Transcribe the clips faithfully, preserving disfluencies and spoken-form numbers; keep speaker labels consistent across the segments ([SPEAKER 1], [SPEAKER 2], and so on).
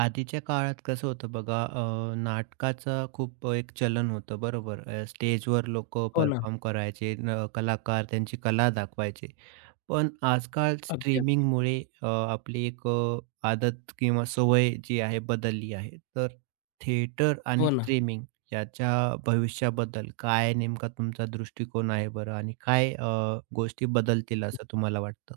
[SPEAKER 1] आधीच्या काळात कसं होतं बघा अ, नाटकाचं खूप एक चलन होतं बरोबर. अ, स्टेजवर लोकं
[SPEAKER 2] हो ना.
[SPEAKER 1] परफॉर्म करायचे, न कलाकार त्यांची कला दाखवायचे. पण आजकाल
[SPEAKER 2] अगदी.
[SPEAKER 1] स्ट्रीमिंगमुळे अ, आपली एक अ, आदत किंवा सवय जी आहे बदलली आहे. तर थिएटर आणि
[SPEAKER 2] हो ना.
[SPEAKER 1] स्ट्रीमिंग याच्या भविष्याबद्दल काय नेमका तुमचा दृष्टिकोन आहे बरं? आणि काय अ, गोष्टी बदलतील असं तुम्हाला वाटतं?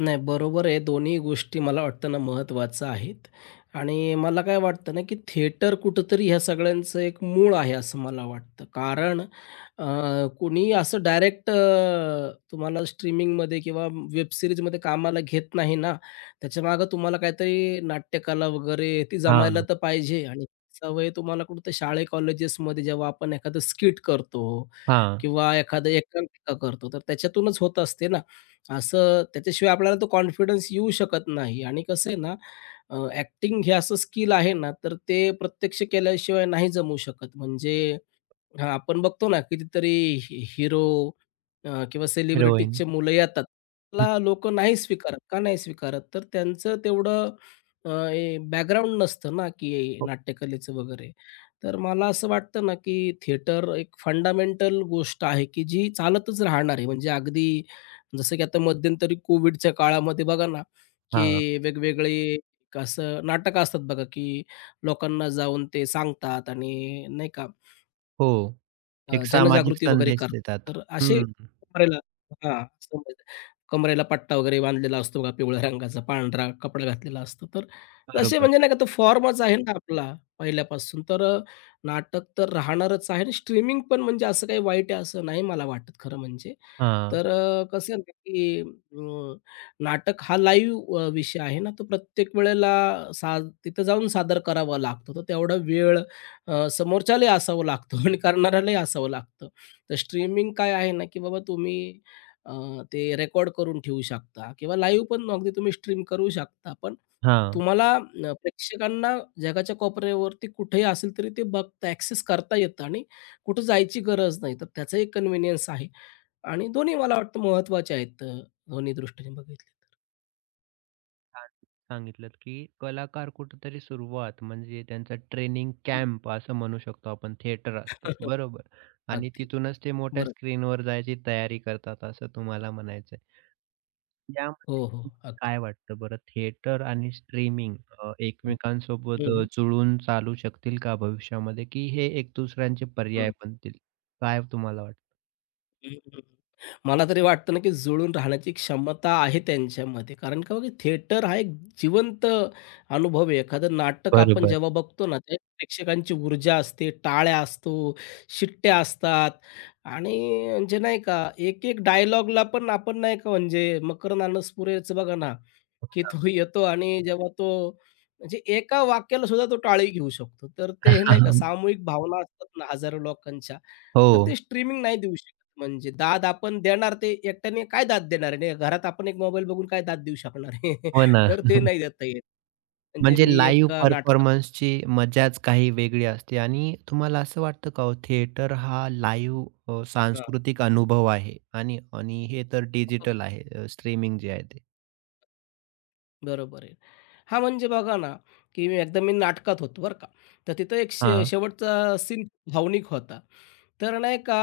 [SPEAKER 2] नाही, बरोबर आहे. दोन्ही गोष्टी मला वाटतं ना महत्त्वाच्या आहेत आणि मला काय वाटतं ना, की थिएटर कुठेतरी ह्या सगळ्यांचं एक मूळ आहे असं मला वाटतं. कारण अ, कुणी असं डायरेक्ट अ, तुम्हाला स्ट्रीमिंगमध्ये किंवा वेब सीरीजमध्ये कामाला घेत नाही ना. त्याच्यामागं तुम्हाला काहीतरी नाट्यकला वगैरे ती जमायला
[SPEAKER 1] हां,
[SPEAKER 2] तर पाहिजे आणि सवय तुम्हाला कुठं शाळे कॉलेजेसमध्ये जेव्हा आपण एखादं स्किट करतो
[SPEAKER 1] हां.
[SPEAKER 2] किंवा एखादं एकांकिका करतो, तर त्याच्यातूनच होत असते ना. असं त्याच्याशिवाय आपल्याला तो कॉन्फिडन्स येऊ शकत नाही आणि कसं आहे ना. अ, ॲक्टिंग हे असं स्किल आहे ना, तर ते प्रत्यक्ष केल्याशिवाय नाही जमू शकत. म्हणजे हां, आपण बघतो ना कितीतरी हि हिरो अ, किंवा
[SPEAKER 1] हिरोईन.
[SPEAKER 2] सेलिब्रिटीजचे मुलं येतात. त्याला लोकं नाही स्वीकारत. का नाही स्वीकारत? तर त्यांचं तेवढं अ, हे बॅकग्राऊंड नसतं ना, की
[SPEAKER 1] हो.
[SPEAKER 2] नाट्यकलेचं वगैरे. तर मला असं वाटतं ना, की थिएटर एक फंडामेंटल गोष्ट आहे, की जी चालतच राहणार आहे. म्हणजे अगदी जसं की आता मध्यंतरी कोविडच्या काळामध्ये बघा ना,
[SPEAKER 1] हां.
[SPEAKER 2] की वेगवेगळे असं नाटकं असतात बघा, की लोकांना जाऊन ते सांगतात आणि नाही का
[SPEAKER 1] हो,
[SPEAKER 2] अ,
[SPEAKER 1] एक सामाजिक
[SPEAKER 2] जनजागृती वगैरे
[SPEAKER 1] संदेश
[SPEAKER 2] करतात.
[SPEAKER 1] देतात.
[SPEAKER 2] तर असे
[SPEAKER 1] हं,
[SPEAKER 2] कमरेला हां, समजलं. कमरेला पट्टा वगैरे बांधलेला असतो बघा पिवळ्या रंगाचा, पांढरा कपडा घातलेला असतो. तर तसे
[SPEAKER 1] बरोबर.
[SPEAKER 2] म्हणजे नाही का तो फॉर्मच आहे ना आपला पहिल्यापासून. तर अ, नाटक तर राहणारच आहे आणि स्ट्रीमिंग पण म्हणजे असं काही वाईट आहे असं नाही मला वाटत खरं म्हणजे.
[SPEAKER 1] हां,
[SPEAKER 2] तर अ, कसं आहे ना, की अ, नाटक हा लाईव्ह अ, विषय आहे ना, तो प्रत्येक वेळेला सा तिथं जाऊन सादर करावा लागतो. तर तेवढा वेळ अ, समोरच्यालाही असावं लागतं आणि करणाऱ्यालाही असावं लागतं. तर स्ट्रीमिंग काय आहे ना, की बाबा तुम्ही अ, ते रेकॉर्ड करून ठेवू शकता किंवा लाईव्ह पण अगदी तुम्ही स्ट्रीम करू शकता. पण
[SPEAKER 1] हां.
[SPEAKER 2] तुम्हाला अ, प्रेक्षकांना जगाच्या कोपऱ्यावरती कुठेही असेल तरी ते बघता ॲक्सेस करता येतं आणि कुठं जायची गरज नाही. तर त्याचा एक कन्व्हिनियन्स आहे आणि दोन्ही मला वाटतं महत्त्वाचे आहेत अ, दोन्ही दृष्टीने बघितले तर.
[SPEAKER 1] छान सांगितलत, की कलाकार कुठेतरी सुरुवात म्हणजे त्यांचा ट्रेनिंग
[SPEAKER 2] हम्म.
[SPEAKER 1] कॅम्प असं म्हणू शकतो आपण, थिएटर असतं, बरोबर. आणि
[SPEAKER 2] अगदी.
[SPEAKER 1] तिथूनच ते मोठ्या
[SPEAKER 2] बरोबर.
[SPEAKER 1] स्क्रीनवर जायची तयारी करतात असं तुम्हाला म्हणायचं आहे. यामध्ये
[SPEAKER 2] हो, हो.
[SPEAKER 1] तुम्हाला
[SPEAKER 2] अगदी.
[SPEAKER 1] काय वाटतं बरं थिएटर आणि स्ट्रीमिंग अ,
[SPEAKER 2] हं.
[SPEAKER 1] एकमेकांसोबत अ,
[SPEAKER 2] हं,
[SPEAKER 1] जुळून चालू शकतील का भविष्यामध्ये, की हे एक दुसऱ्यांचे पर्याय बनतील? काय तुम्हाला वाटतं?
[SPEAKER 2] हं, मला तरी वाटतं ना, की जुळून राहण्याची क्षमता आहे त्यांच्यामध्ये. कारण का बघा, थिएटर हा एक जिवंत अनुभव आहे. एखादं नाटक आपण
[SPEAKER 1] बरोबर.
[SPEAKER 2] जेव्हा बघतो ना, त्या प्रेक्षकांची ऊर्जा असते, टाळ्या असतो, शिट्ट्या असतात आणि म्हणजे नाही का, एक-एक डायलॉगला पण आपण नाही का म्हणजे मकरंद अनसपुरेचं बघा ना, की तो येतो आणि जेव्हा तो म्हणजे एका वाक्याला सुद्धा तो टाळी घेऊ शकतो. तर ते नाही का सामूहिक भावना असतात ना हजारो लोकांच्या, तर
[SPEAKER 1] हो.
[SPEAKER 2] ते स्ट्रीमिंग नाही देऊ शकत. म्हणजे दाद आपण देणार ते एकट्याने काय दाद देणार आहे? नाही घरात आपण एक मोबाईल बघून काय दाद देऊ शकणार आहे?
[SPEAKER 1] हो ना.
[SPEAKER 2] तर ते नाही देता येत. म्हणजे
[SPEAKER 1] म्हणजे
[SPEAKER 2] मी
[SPEAKER 1] लाईव्ह
[SPEAKER 2] एका नाटकात
[SPEAKER 1] परफॉर्मन्सची मजाच काही वेगळी असते आणि तुम्हाला असं वाटतं का हो, थिएटर हा लाईव्ह अ,
[SPEAKER 2] हां,
[SPEAKER 1] सांस्कृतिक अनुभव आहे आणि आणि हे तर डिजिटल आहे स्ट्रीमिंग जे आहे ते.
[SPEAKER 2] बरोबर आहे. हां, म्हणजे बघा ना, की मी एकदा मी नाटकात होतो बरं का. तर तिथं एक शे
[SPEAKER 1] हां.
[SPEAKER 2] शेवटचा सीन भावनिक होता. तर नाही का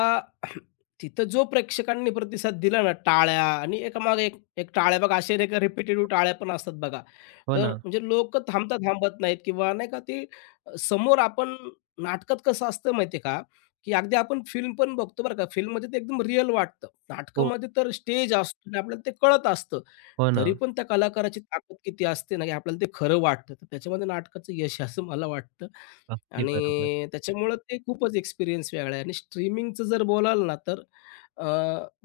[SPEAKER 2] तिथं जो प्रेक्षकांनी प्रतिसाद दिला ना, टाळ्या आणि एकामागे एक एक टाळ्या बघा, असे नाही का रिपिटेटिव्ह टाळ्या पण असतात बघा.
[SPEAKER 1] हो
[SPEAKER 2] तर
[SPEAKER 1] ना.
[SPEAKER 2] म्हणजे लोकं थांबता थांबत नाहीत किंवा नाही का ते अ, समोर आपण नाटकात कसं असतं माहिती आहे का, की अगदी आपण फिल्म पण बघतो बरं का, फिल्ममध्ये ते एकदम रिअल वाटतं.
[SPEAKER 1] हो,
[SPEAKER 2] नाटकामध्ये तर स्टेज असतो आणि आपल्याला ते कळत असतं.
[SPEAKER 1] हो ना.
[SPEAKER 2] तरी पण त्या कलाकाराची ताकद किती असते ना, की आपल्याला ते खरं वाटतं. तर त्याच्यामध्ये नाटकाचं यश आहे असं मला वाटतं.
[SPEAKER 1] अगदी बरोबर.
[SPEAKER 2] आणि त्याच्यामुळं ते खूपच एक्सपिरियन्स वेगळा आहे आणि स्ट्रीमिंगचं जर बोलाल ना तर अ,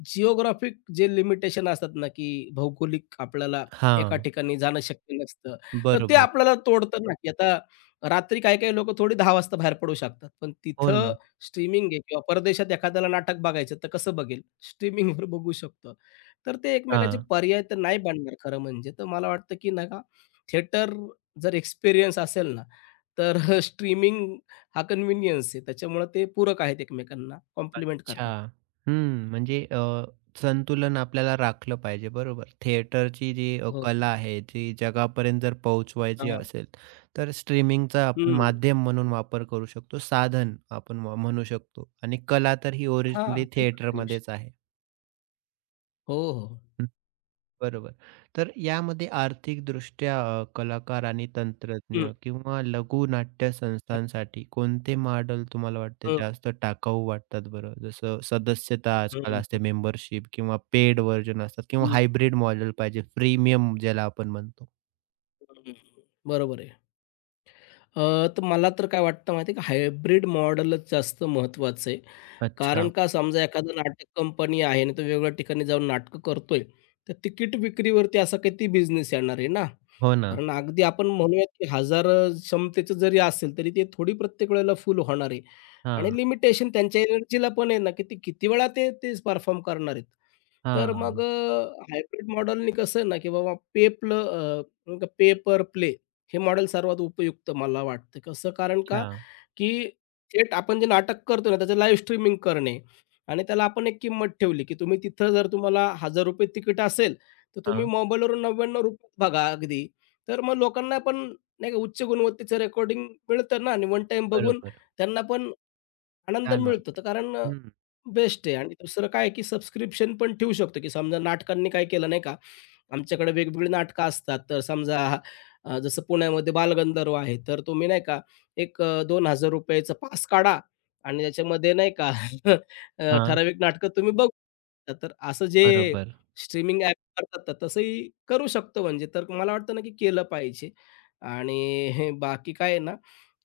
[SPEAKER 2] जिओग्राफिक जे लिमिटेशन असतात ना, की भौगोलिक आपल्याला एका
[SPEAKER 1] हां.
[SPEAKER 2] ठिकाणी जाणं शक्य नसतं. तर ते
[SPEAKER 1] बरोबर.
[SPEAKER 2] आपल्याला तोडतं ना, की आता रात्री काही-काही लोकं थोडी दहा वाजता बाहेर पडू शकतात. पण
[SPEAKER 1] हो ना.
[SPEAKER 2] तिथं स्ट्रीमिंग आहे किंवा परदेशात एखाद्याला नाटक बघायचं तर कसं बघेल? स्ट्रीमिंगवर बघू शकतो. तर ते एकमेकांचे
[SPEAKER 1] हां.
[SPEAKER 2] पर्याय तर नाही बनणार खरं म्हणजे. तर मला वाटतं, की नाही थिएटर जर एक्सपिरियन्स असेल ना, तर स्ट्रीमिंग हा कन्व्हिनियन्स आहे. त्याच्यामुळे ते पूरक आहेत एकमेकांना, कॉम्प्लिमेंट
[SPEAKER 1] अच्छा.
[SPEAKER 2] करतात.
[SPEAKER 1] हं, म्हणजे अ, संतुलन आपल्याला राखलं पाहिजे बरोबर. थिएटरची जी अ,
[SPEAKER 2] हो.
[SPEAKER 1] कला आहे, जी जगापर्यंत जर पोहोचवायची
[SPEAKER 2] हां.
[SPEAKER 1] असेल, तर स्ट्रीमिंगचा आपण
[SPEAKER 2] हं.
[SPEAKER 1] माध्यम म्हणून वापर करू शकतो. साधन आपण म्ह म्हणू शकतो आणि कला तर ही
[SPEAKER 2] हां,
[SPEAKER 1] ओरिजिनली
[SPEAKER 2] असंही करता येऊ
[SPEAKER 1] थिएटरमध्येच
[SPEAKER 2] शकतं.
[SPEAKER 1] आहे.
[SPEAKER 2] हो, हो.
[SPEAKER 1] बरोबर. तर यामध्ये आर्थिकदृष्ट्या अ, कलाकार आणि तंत्रज्ञ
[SPEAKER 2] हं.
[SPEAKER 1] किंवा लघुनाट्य संस्थांसाठी कोणते मॉडेल तुम्हाला वाटते
[SPEAKER 2] हं, हं,
[SPEAKER 1] जास्त टाकाऊ वाटतात बरं? जसं सदस्यता
[SPEAKER 2] हं,
[SPEAKER 1] आजकाल
[SPEAKER 2] हं,
[SPEAKER 1] असते
[SPEAKER 2] हं,
[SPEAKER 1] मेंबरशिप किंवा पेड व्हर्जन असतात किंवा हायब्रिड मॉडेल पाहिजे प्रीमियम ज्याला आपण म्हणतो.
[SPEAKER 2] बरोबर आहे. अ, तर मला तर काय वाटतं माहिती आहे का, हायब्रिड मॉडेलच जास्त महत्त्वाचं आहे. कारण
[SPEAKER 1] अच्छा.
[SPEAKER 2] का समजा एखादा नाटक कंपनी आहे आणि तो वेगळ्या ठिकाणी जाऊन नाटकं करतोय, तर तिकीट विक्रीवरती असा किती बिझनेस येणार आहे ना.
[SPEAKER 1] हो ना.
[SPEAKER 2] कारण अगदी आपण म्हणूयात की हजार अ, क्षमतेचं जरी असेल, तरी ते थोडी प्रत्येक वेळेला फुल होणार आहे आणि
[SPEAKER 1] हां,
[SPEAKER 2] लिमिटेशन त्यांच्या एनर्जीला पण आहे ना, की ते किती वेळा ते तेच परफॉर्म करणार आहेत. तर मग
[SPEAKER 1] हां.
[SPEAKER 2] हायब्रिड मॉडेलनी कसं आहे ना, की बाबा पे प्ल पे पर प्ले हे मॉडेल सर्वात उपयुक्त मला वाटतं. कसं कारण का,
[SPEAKER 1] अच्छा.
[SPEAKER 2] की थेट आपण जे नाटक करतो ना, त्याचं लाईव्ह स्ट्रीमिंग करणे आणि त्याला आपण एक किंमत ठेवली, की तुम्ही तिथं जर तुम्हाला ₹एक हजार तिकीट असेल, तर तुम्ही
[SPEAKER 1] हां.
[SPEAKER 2] मोबाईलवरून ₹नव्व्याण्णव बघा अगदी. तर मग लोकांना पण नाही का उच्च गुणवत्तेचं रेकॉर्डिंग मिळतं ना आणि वन टाईम बघून
[SPEAKER 1] बरोबर.
[SPEAKER 2] त्यांना पण आनंद
[SPEAKER 1] छान
[SPEAKER 2] मिळतो
[SPEAKER 1] वाटतं.
[SPEAKER 2] तर कारण
[SPEAKER 1] हं.
[SPEAKER 2] बेस्ट आहे आणि दुसरं काय आहे, की सबस्क्रिप्शन पण ठेवू शकतो, की समजा नाटकांनी काय केलं नाही का, आमच्याकडे वेगवेगळी नाटकं असतात. तर समजा अ, जसं पुण्यामध्ये बालगंधर्व आहे, तर तुम्ही नाही का एक अ, ₹दोन हजार चं पास काढा आणि त्याच्यामध्ये नाही का अ,
[SPEAKER 1] हां.
[SPEAKER 2] ठराविक नाटकं तुम्ही बघू शकता. तर असं जे
[SPEAKER 1] बरोबर.
[SPEAKER 2] स्ट्रीमिंग ॲप करतात, तर तसंही करू शकतो म्हणजे. तर मला वाटतं ना, की केलं पाहिजे आणि हे बाकी काय आहे ना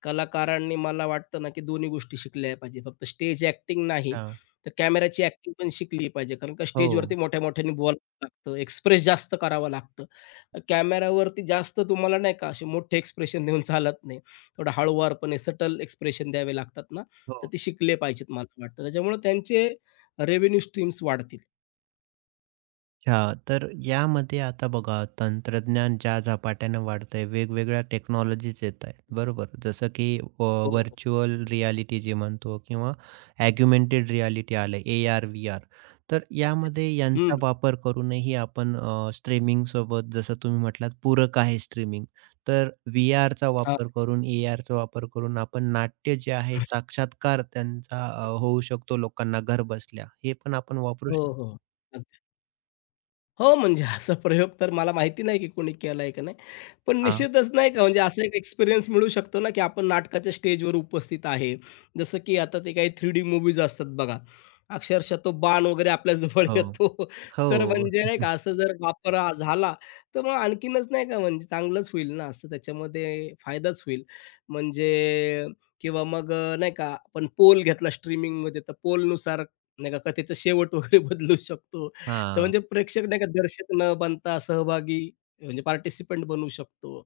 [SPEAKER 2] कलाकारांनी मला वाटतं ना, की दोन्ही गोष्टी शिकल्या पाहिजे. फक्त स्टेज ॲक्टिंग नाही,
[SPEAKER 1] अच्छा.
[SPEAKER 2] तर कॅमेराची ॲक्टिंग पण शिकली पाहिजे. कारण का
[SPEAKER 1] हो,
[SPEAKER 2] स्टेजवरती मोठ्या-मोठ्याने बोलावं लागतं, एक्सप्रेस जास्त करावं लागतं. कॅमेरावरती जास्त तुम्हाला नाही का असे मोठे एक्सप्रेशन देऊन चालत नाही. थोडं हळूवारपणे सटल एक्सप्रेशन द्यावे लागतात ना,
[SPEAKER 1] हो.
[SPEAKER 2] तर ते शिकले पाहिजेत मला वाटतं. त्याच्यामुळे त्यांचे रेव्हेन्यू स्ट्रीम्स वाढतील.
[SPEAKER 1] अच्छा. तर यामध्ये आता बघा तंत्रज्ञान ज्या झपाट्याने वाढतंय, वेगवेगळ्या टेक्नॉलॉजीज येत आहेत, बरोबर? जसं की अ,
[SPEAKER 2] हो, हो.
[SPEAKER 1] व्हर्चुअल रियालिटी जे म्हणतो किंवा अग्युमेंटेड रियालिटी आलं, ए आर-व्ही आर. तर यामध्ये
[SPEAKER 2] हं.
[SPEAKER 1] यांचा वापर करूनही आपण अ, स्ट्रीमिंगसोबत जसं तुम्ही म्हटलात पूरक आहे स्ट्रीमिंग. तर व्हीआरचा
[SPEAKER 2] हां.
[SPEAKER 1] वापर करून, ARचा वापर करून आपण नाट्य जे आहे साक्षात्कार त्यांचा अ, होऊ शकतो लोकांना घरबसल्या. हे पण आपण वापरू
[SPEAKER 2] हो,
[SPEAKER 1] शकतो.
[SPEAKER 2] हो. हो, म्हणजे असा प्रयोग तर मला माहिती नाही की कोणी केलाय का नाही. पण
[SPEAKER 1] हां.
[SPEAKER 2] निश्चितच नाही का म्हणजे असा एक एक्सपिरियन्स मिळू शकतो ना, की आपण नाटकाच्या स्टेजवर उपस्थित आहे. जसं की आता ते काही थ्री डी मूव्हीज असतात बघा. अक्षरशः तो बाण वगैरे आपल्या जवळ
[SPEAKER 1] हो.
[SPEAKER 2] येतो. तर
[SPEAKER 1] हो.
[SPEAKER 2] म्हणजे नाही का असं जर वापर हा झाला, तर मग आणखीनच नाही का म्हणजे चांगलंच होईल ना असं त्याच्यामध्ये फायदाच होईल. म्हणजे किंवा मग अ, नाही का आपण पोल घेतला स्ट्रीमिंगमध्ये तर पोलनुसार नाही का कथेचा शेवट वगैरे बदलू शकतो. तर
[SPEAKER 1] हा,
[SPEAKER 2] म्हणजे प्रेक्षक नाही का दर्शक न बनता सहभागी म्हणजे पार्टिसिपंट बनू शकतो.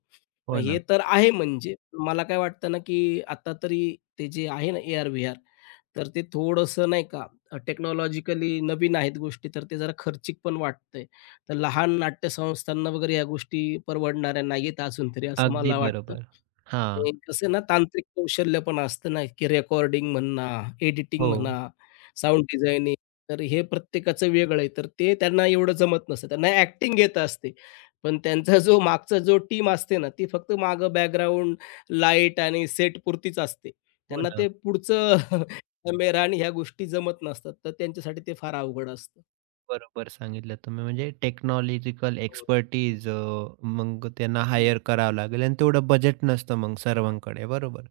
[SPEAKER 1] हो
[SPEAKER 2] हे
[SPEAKER 1] ना.
[SPEAKER 2] तर आहे म्हणजे. मला काय वाटतं ना, की आता तरी ते जे आहे ना ए आर-व्ही आर तर ते थोडंसं नाही का टेक्नॉलॉजिकली नवीन आहेत गोष्टी, तर ते जरा खर्चिक पण वाटतंय. तर लहान नाट्यसंस्थांना वगैरे ह्या गोष्टी परवडणाऱ्या नाहीयेत अजून तरी असं
[SPEAKER 1] अगदी
[SPEAKER 2] मला वाटतं.
[SPEAKER 1] बरोबर. हा,
[SPEAKER 2] आणि कसं ना तांत्रिक कौशल्य पण असतं ना, की रेकॉर्डिंग म्हणा, एडिटिंग
[SPEAKER 1] हो.
[SPEAKER 2] म्हणा, साउंड डिझायनिंग तर हे प्रत्येकाचं वेगळं आहे. तर ते त्यांना एवढं जमत नसतं. त्यांना ॲक्टिंग येत असते. पण त्यांचा जो मागचा जो टीम असते ना, ती फक्त मागं बॅकग्राऊंड, लाईट आणि सेटपुरतीच असते.
[SPEAKER 1] हो
[SPEAKER 2] त्यांना
[SPEAKER 1] ना.
[SPEAKER 2] ते पुढचं कॅमेरा आणि ह्या गोष्टी जमत नसतात. तर त्यांच्यासाठी ते फार अवघड असतं.
[SPEAKER 1] बरोबर सांगितलं तुम्ही. म्हणजे टेक्नॉलॉजिकल
[SPEAKER 2] हो,
[SPEAKER 1] एक्सपर्टीज अ, मग त्यांना
[SPEAKER 2] हं.
[SPEAKER 1] हायर करावं लागेल आणि तेवढं बजेट नसतं मग सर्वांकडे बरोबर.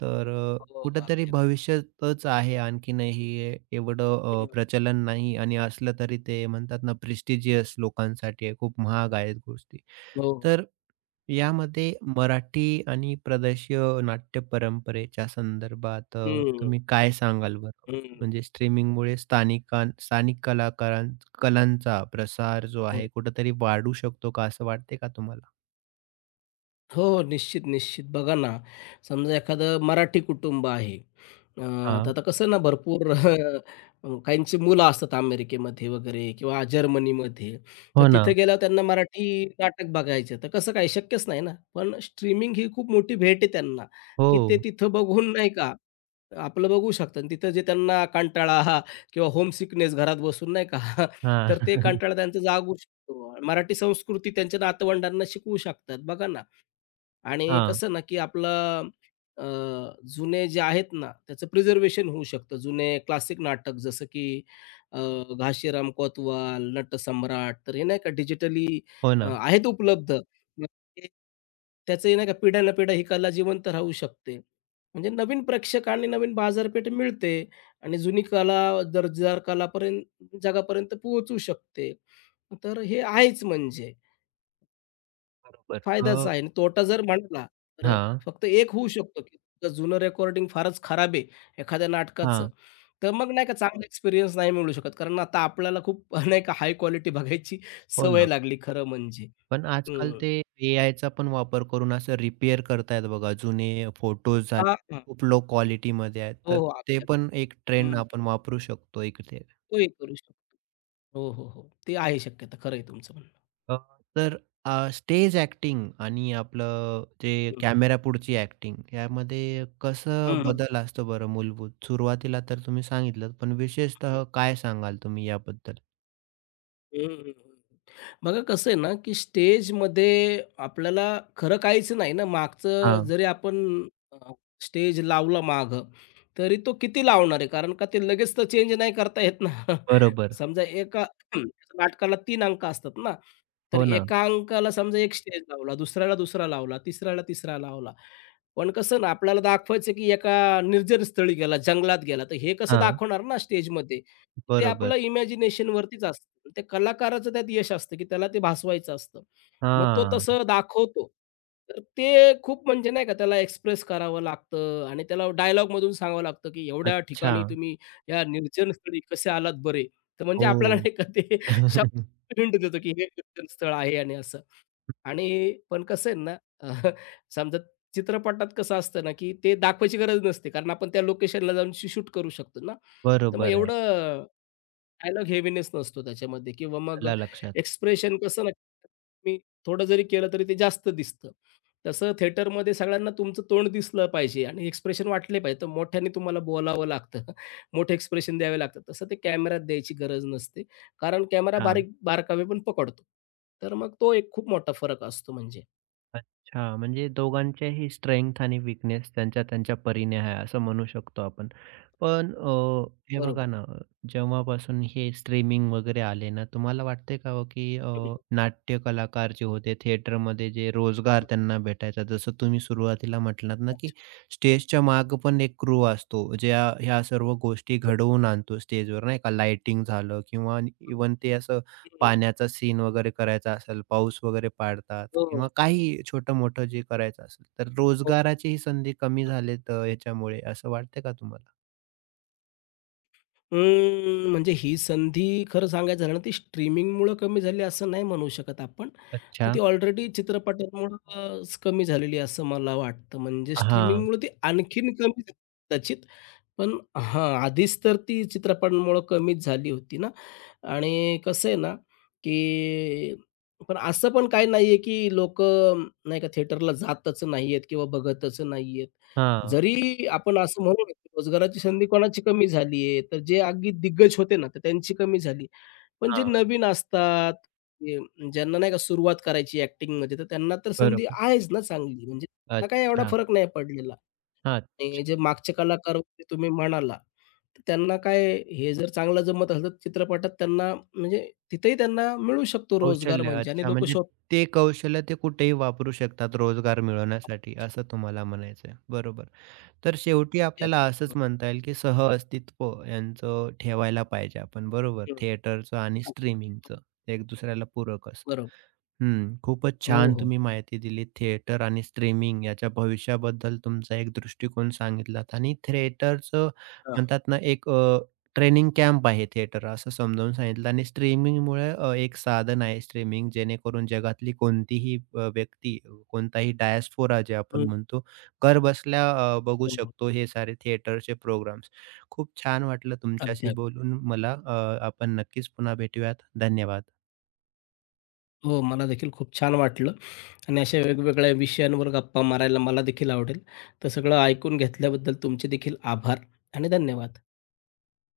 [SPEAKER 1] तर अ,
[SPEAKER 2] हो,
[SPEAKER 1] कुठेतरी
[SPEAKER 2] अगदी, अगदी.
[SPEAKER 1] भविष्यातच आहे आणखीनही हे एवढं अ,
[SPEAKER 2] हं.
[SPEAKER 1] प्रचलन नाही आणि असलं तरी ते म्हणतात ना प्रेस्टिजियस लोकांसाठी आहे, खूप महाग आहेत गोष्टी.
[SPEAKER 2] हो, हो.
[SPEAKER 1] तर यामध्ये मराठी आणि प्रदेशीय नाट्य परंपरेच्या संदर्भात अ,
[SPEAKER 2] हं,
[SPEAKER 1] तुम्ही काय सांगाल बरं?
[SPEAKER 2] हं,
[SPEAKER 1] म्हणजे स्ट्रीमिंगमुळे स्थानिकां स्थानिक कलाकारां कलांचा प्रसार जो आहे कुठेतरी वाढू शकतो का, असं वाटते का तुम्हाला?
[SPEAKER 2] हो, हो. निश्चित, निश्चित. बघा ना, समजा एखादं मराठी कुटुंब आहे. अ, तर
[SPEAKER 1] हां,
[SPEAKER 2] आता कसं ना भरपूर काहींची मुलं असतात अमेरिकेमध्ये वगैरे किंवा जर्मनीमध्ये. तर
[SPEAKER 1] हो ना.
[SPEAKER 2] तिथे गेल्यावर त्यांना मराठी नाटक बघायचं. तर कसं काय शक्यच नाही ना. पण स्ट्रीमिंग ही खूप मोठी भेट आहे त्यांना,
[SPEAKER 1] हो.
[SPEAKER 2] की ते तिथं बघून नाही का, आपलं बघू शकतात. आणि तिथं जे त्यांना कंटाळा हा किंवा होम सिकनेस घरात बसून नाही का,
[SPEAKER 1] हां.
[SPEAKER 2] तर ते कंटाळा त्यांचा जागू शकतो. मराठी संस्कृती त्यांच्या नातवंडांना शिकवू शकतात. बघा ना. आणि
[SPEAKER 1] हां.
[SPEAKER 2] कसं ना, की आपलं अ, जुने जे आहेत ना, त्याचं प्रिझर्वेशन होऊ शकतं. जुने क्लासिक नाटक जसं की अ, घाशीराम कोतवाल, नटसम्राट तर हे नाही का डिजिटली
[SPEAKER 1] हो
[SPEAKER 2] अ,
[SPEAKER 1] ना.
[SPEAKER 2] आहेत उपलब्ध. मग ते त्याचंही नाही का पिढ्यानपिढ्या ही कला जिवंत राहू शकते. म्हणजे नवीन प्रेक्षक आणि नवीन बाजारपेठ मिळते आणि जुनी कला दर्जेदार कलापर्यंत जगापर्यंत पोहोचू शकते. तर हे आहेच म्हणजे.
[SPEAKER 1] बरोबर.
[SPEAKER 2] फायदाच
[SPEAKER 1] अ,
[SPEAKER 2] आहे आणि तोटा जर म्हटला, तर
[SPEAKER 1] हां,
[SPEAKER 2] फक्त एक होऊ शकतो, की तुमचं जुनं रेकॉर्डिंग फारच खराब आहे एखाद्या नाटकाचं,
[SPEAKER 1] हां.
[SPEAKER 2] तर मग नाही का चांगला एक्सपिरियन्स नाही मिळू शकत. कारण आता आपल्याला खूप नाही का हाय क्वालिटी बघायची
[SPEAKER 1] हो
[SPEAKER 2] सवय
[SPEAKER 1] ना.
[SPEAKER 2] लागली खरं म्हणजे.
[SPEAKER 1] पण आजकाल
[SPEAKER 2] हं.
[SPEAKER 1] ते एआयचा पण वापर करून असं रिपेअर करतायत बघा. जुने फोटोज झाले,
[SPEAKER 2] हां, हां.
[SPEAKER 1] खूप लो क्वालिटीमध्ये आहेत.
[SPEAKER 2] हो,
[SPEAKER 1] तर
[SPEAKER 2] हो.
[SPEAKER 1] ते
[SPEAKER 2] अगदी.
[SPEAKER 1] पण एक ट्रेंड
[SPEAKER 2] हं.
[SPEAKER 1] आपण वापरू शकतो इकडे.
[SPEAKER 2] तोही करू शकतो. हो, हो, हो. ते आहे शक्यता. खरं आहे तुमचं म्हणणं.
[SPEAKER 1] अ, तर अ, स्टेज ॲक्टिंग आणि आपलं जे
[SPEAKER 2] हं.
[SPEAKER 1] कॅमेरापुढची ॲक्टिंग यामध्ये कसं
[SPEAKER 2] हं,
[SPEAKER 1] बदल असतो बरं मूलभूत? सुरुवातीला तर तुम्ही सांगितलंत, पण विशेषतः काय सांगाल तुम्ही याबद्दल?
[SPEAKER 2] हं, हं, हं. बघा कसं आहे ना, की स्टेजमध्ये आपल्याला खरं काहीच नाही ना, मागचं
[SPEAKER 1] हां,
[SPEAKER 2] जरी आपण अ, स्टेज लावला मागं, तरी तो किती लावणार आहे? कारण का ते लगेच तर चेंज नाही करता येत ना.
[SPEAKER 1] बरोबर.
[SPEAKER 2] समजा एका नाटकाला तीन अंक असतात ना, तर
[SPEAKER 1] हो ना.
[SPEAKER 2] एका अंकाला समजा एक स्टेज लावला, दुसऱ्याला दुसरा लावला, तिसऱ्याला तिसरा लावला. पण कसं ना, आपल्याला दाखवायचं की एका निर्जन स्थळी गेला, जंगलात गेला, तर हे कसं
[SPEAKER 1] हां,
[SPEAKER 2] दाखवणार ना स्टेजमध्ये? ते
[SPEAKER 1] बरोबर.
[SPEAKER 2] आपलं इमॅजिनेशनवरतीच असतं. ते कलाकाराचं त्यात यश असतं, की त्याला ते भासवायचं असतं. मग तो
[SPEAKER 1] हां,
[SPEAKER 2] तसं दाखवतो. तर ते खूप म्हणजे नाही का त्याला एक्सप्रेस करावं लागतं आणि त्याला डायलॉगमधून सांगावं लागतं, की एवढ्या
[SPEAKER 1] अच्छा.
[SPEAKER 2] ठिकाणी तुम्ही या निर्जन स्थळी कसे आलात बरे? तर म्हणजे आपल्याला
[SPEAKER 1] हो.
[SPEAKER 2] नाही का ते शब्द हिंट देतो, की हे निर्जन स्थळ आहे आणि असं. आणि पण कसं आहे ना, अह, समजा चित्रपटात कसं असतं ना, की ते दाखवायची गरज नसते. कारण आपण त्या लोकेशनला जाऊन शूट करू शकतो ना. तर मग
[SPEAKER 1] बरोबर आहे.
[SPEAKER 2] एवढं डायलॉग हेवीनेस नसतो त्याच्यामध्ये किंवा मग अ,
[SPEAKER 1] आलं लक्षात.
[SPEAKER 2] एक्सप्रेशन कसं ना, मी थोडं जरी केलं तरी ते जास्त दिसतं. तसं थिएटरमध्ये सगळ्यांना तुमचं तोंड दिसलं पाहिजे आणि एक्सप्रेशन वाटले पाहिजे. तर मोठ्याने तुम्हाला बोलावं लागतं. मोठे एक्सप्रेशन द्यावे लागतात. तसं ते कॅमेऱ्यात द्यायची गरज नसते. कारण कॅमेरा
[SPEAKER 1] हां.
[SPEAKER 2] बारीक बारकावे पण पकडतो. तर मग तो एक खूप मोठा फरक असतो म्हणजे.
[SPEAKER 1] अच्छा, म्हणजे दोघांच्याही स्ट्रेंथ आणि विकनेस त्यांच्या त्यांच्या परीने आहे, असं म्हणू शकतो आपण. पण अ, हे बघा
[SPEAKER 2] बरोबर.
[SPEAKER 1] ना, जेव्हापासून हे स्ट्रीमिंग वगैरे आले ना, तुम्हाला वाटते का हो, की अ,
[SPEAKER 2] हं, हं.
[SPEAKER 1] नाट्य कलाकार जे होते थिएटरमध्ये जे रोजगार त्यांना भेटायचा, जसं तुम्ही सुरुवातीला म्हटलात ना, की
[SPEAKER 2] अच्छा.
[SPEAKER 1] स्टेजच्या मागे पण एक क्रू असतो, ज्या ह्या सर्व गोष्टी
[SPEAKER 2] हो,
[SPEAKER 1] घडवून आणतो स्टेजवर, नाही का? लाइटिंग झालं किंवा इव्हन ते असं
[SPEAKER 2] हो.
[SPEAKER 1] पाण्याचा सीन वगैरे करायचा असेल, पाऊस वगैरे पाडतात
[SPEAKER 2] हो, हो.
[SPEAKER 1] किंवा काही छोटं-मोठं जे करायचं असेल, तर रोजगाराची ही संधी कमी झालीत अ, याच्यामुळे असं वाटतंय का तुम्हाला?
[SPEAKER 2] अं, म्हणजे ही संधी खरं सांगायचं झालं ना, ती स्ट्रीमिंगमुळं कमी झाली असं नाही म्हणू शकत आपण. तर ती
[SPEAKER 1] अच्छा.
[SPEAKER 2] ऑलरेडी चित्रपटांमुळं अ, कमी झालेली असं मला वाटतं. म्हणजे
[SPEAKER 1] हां,
[SPEAKER 2] स्ट्रीमिंगमुळं ती आणखीन कमी झाली कदाचित. पण हां, आधीच तर ती चित्रपटांमुळं कमीच झाली होती ना. आणि कसं आहे ना, की पण असं पण काही नाहीये, की लोकं नाही का थिएटरला जातच नाहीयेत किंवा बघतच नाहीयेत.
[SPEAKER 1] हां,
[SPEAKER 2] जरी आपण असं म्हणू ना, की रोजगाराची संधी कोणाची कमी झाली आहे, तर जे अगदी दिग्गज होते ना, तर त्यांची कमी झाली. पण जे
[SPEAKER 1] हां.
[SPEAKER 2] नवीन असतात, जे ज्यांना नाही का सुरुवात करायची ॲक्टिंगमध्ये, तर त्यांना तर संधी
[SPEAKER 1] बरोबर.
[SPEAKER 2] आहेच ना चांगली. म्हणजे त्यांना काय एवढा
[SPEAKER 1] अच्छा.
[SPEAKER 2] फरक नाही पडलेला
[SPEAKER 1] हां. छ
[SPEAKER 2] आणि जे मागचे कलाकार होते तुम्ही म्हणाला, तर त्यांना काय हे जर चांगलं जमत असेल, तर चित्रपटात त्यांना म्हणजे तिथेही त्यांना मिळू शकतो रोजगार
[SPEAKER 1] कौशल्य.
[SPEAKER 2] म्हणजे आणि
[SPEAKER 1] अच्छा,
[SPEAKER 2] लोकं
[SPEAKER 1] म्हणजे
[SPEAKER 2] शोध
[SPEAKER 1] ते कौशल्य ते कुठेही वापरू शकतात रोजगार मिळवण्यासाठी असं तुम्हाला म्हणायचंय. बरोबर. तर शेवटी आपल्याला असंच म्हणता येईल, की सहअस्तित्व यांचं ठेवायला पाहिजे आपण. बरोबर.
[SPEAKER 2] हं, हं,
[SPEAKER 1] थिएटरचं आणि
[SPEAKER 2] अगदी.
[SPEAKER 1] स्ट्रीमिंगचं एक दुसऱ्याला पूरक असं.
[SPEAKER 2] बरोबर.
[SPEAKER 1] हं, खूपच
[SPEAKER 2] हो,
[SPEAKER 1] छान
[SPEAKER 2] हो.
[SPEAKER 1] तुम्ही माहिती दिली. थिएटर आणि स्ट्रीमिंग याच्या भविष्याबद्दल तुमचा एक दृष्टिकोन सांगितलात आणि थिएटरचं
[SPEAKER 2] हां.
[SPEAKER 1] म्हणतात ना, एक ट्रेनिंग कॅम्प आहे थिएटर असं समजावून सांगितलं आणि स्ट्रीमिंगमुळे अ, एक साधन आहे स्ट्रीमिंग जेणेकरून जगातली कोणतीही अ, व्यक्ती, कोणताही डायस्पोरा जे आपण
[SPEAKER 2] हं.
[SPEAKER 1] म्हणतो, घरबसल्या अ, बघू
[SPEAKER 2] हो, हो.
[SPEAKER 1] शकतो हे सारे थिएटरचे प्रोग्राम्स. खूप छान वाटलं तुमच्याशी
[SPEAKER 2] अगदी.
[SPEAKER 1] बोलून मला. अ, आपण नक्कीच पुन्हा भेटूयात. धन्यवाद.
[SPEAKER 2] हो, मला देखील खूप छान वाटलं आणि अशा वेगवेगळ्या विषयांवर गप्पा मारायला मला देखील आवडेल. तर सगळं ऐकून घेतल्याबद्दल तुमचे देखील आभार आणि धन्यवाद.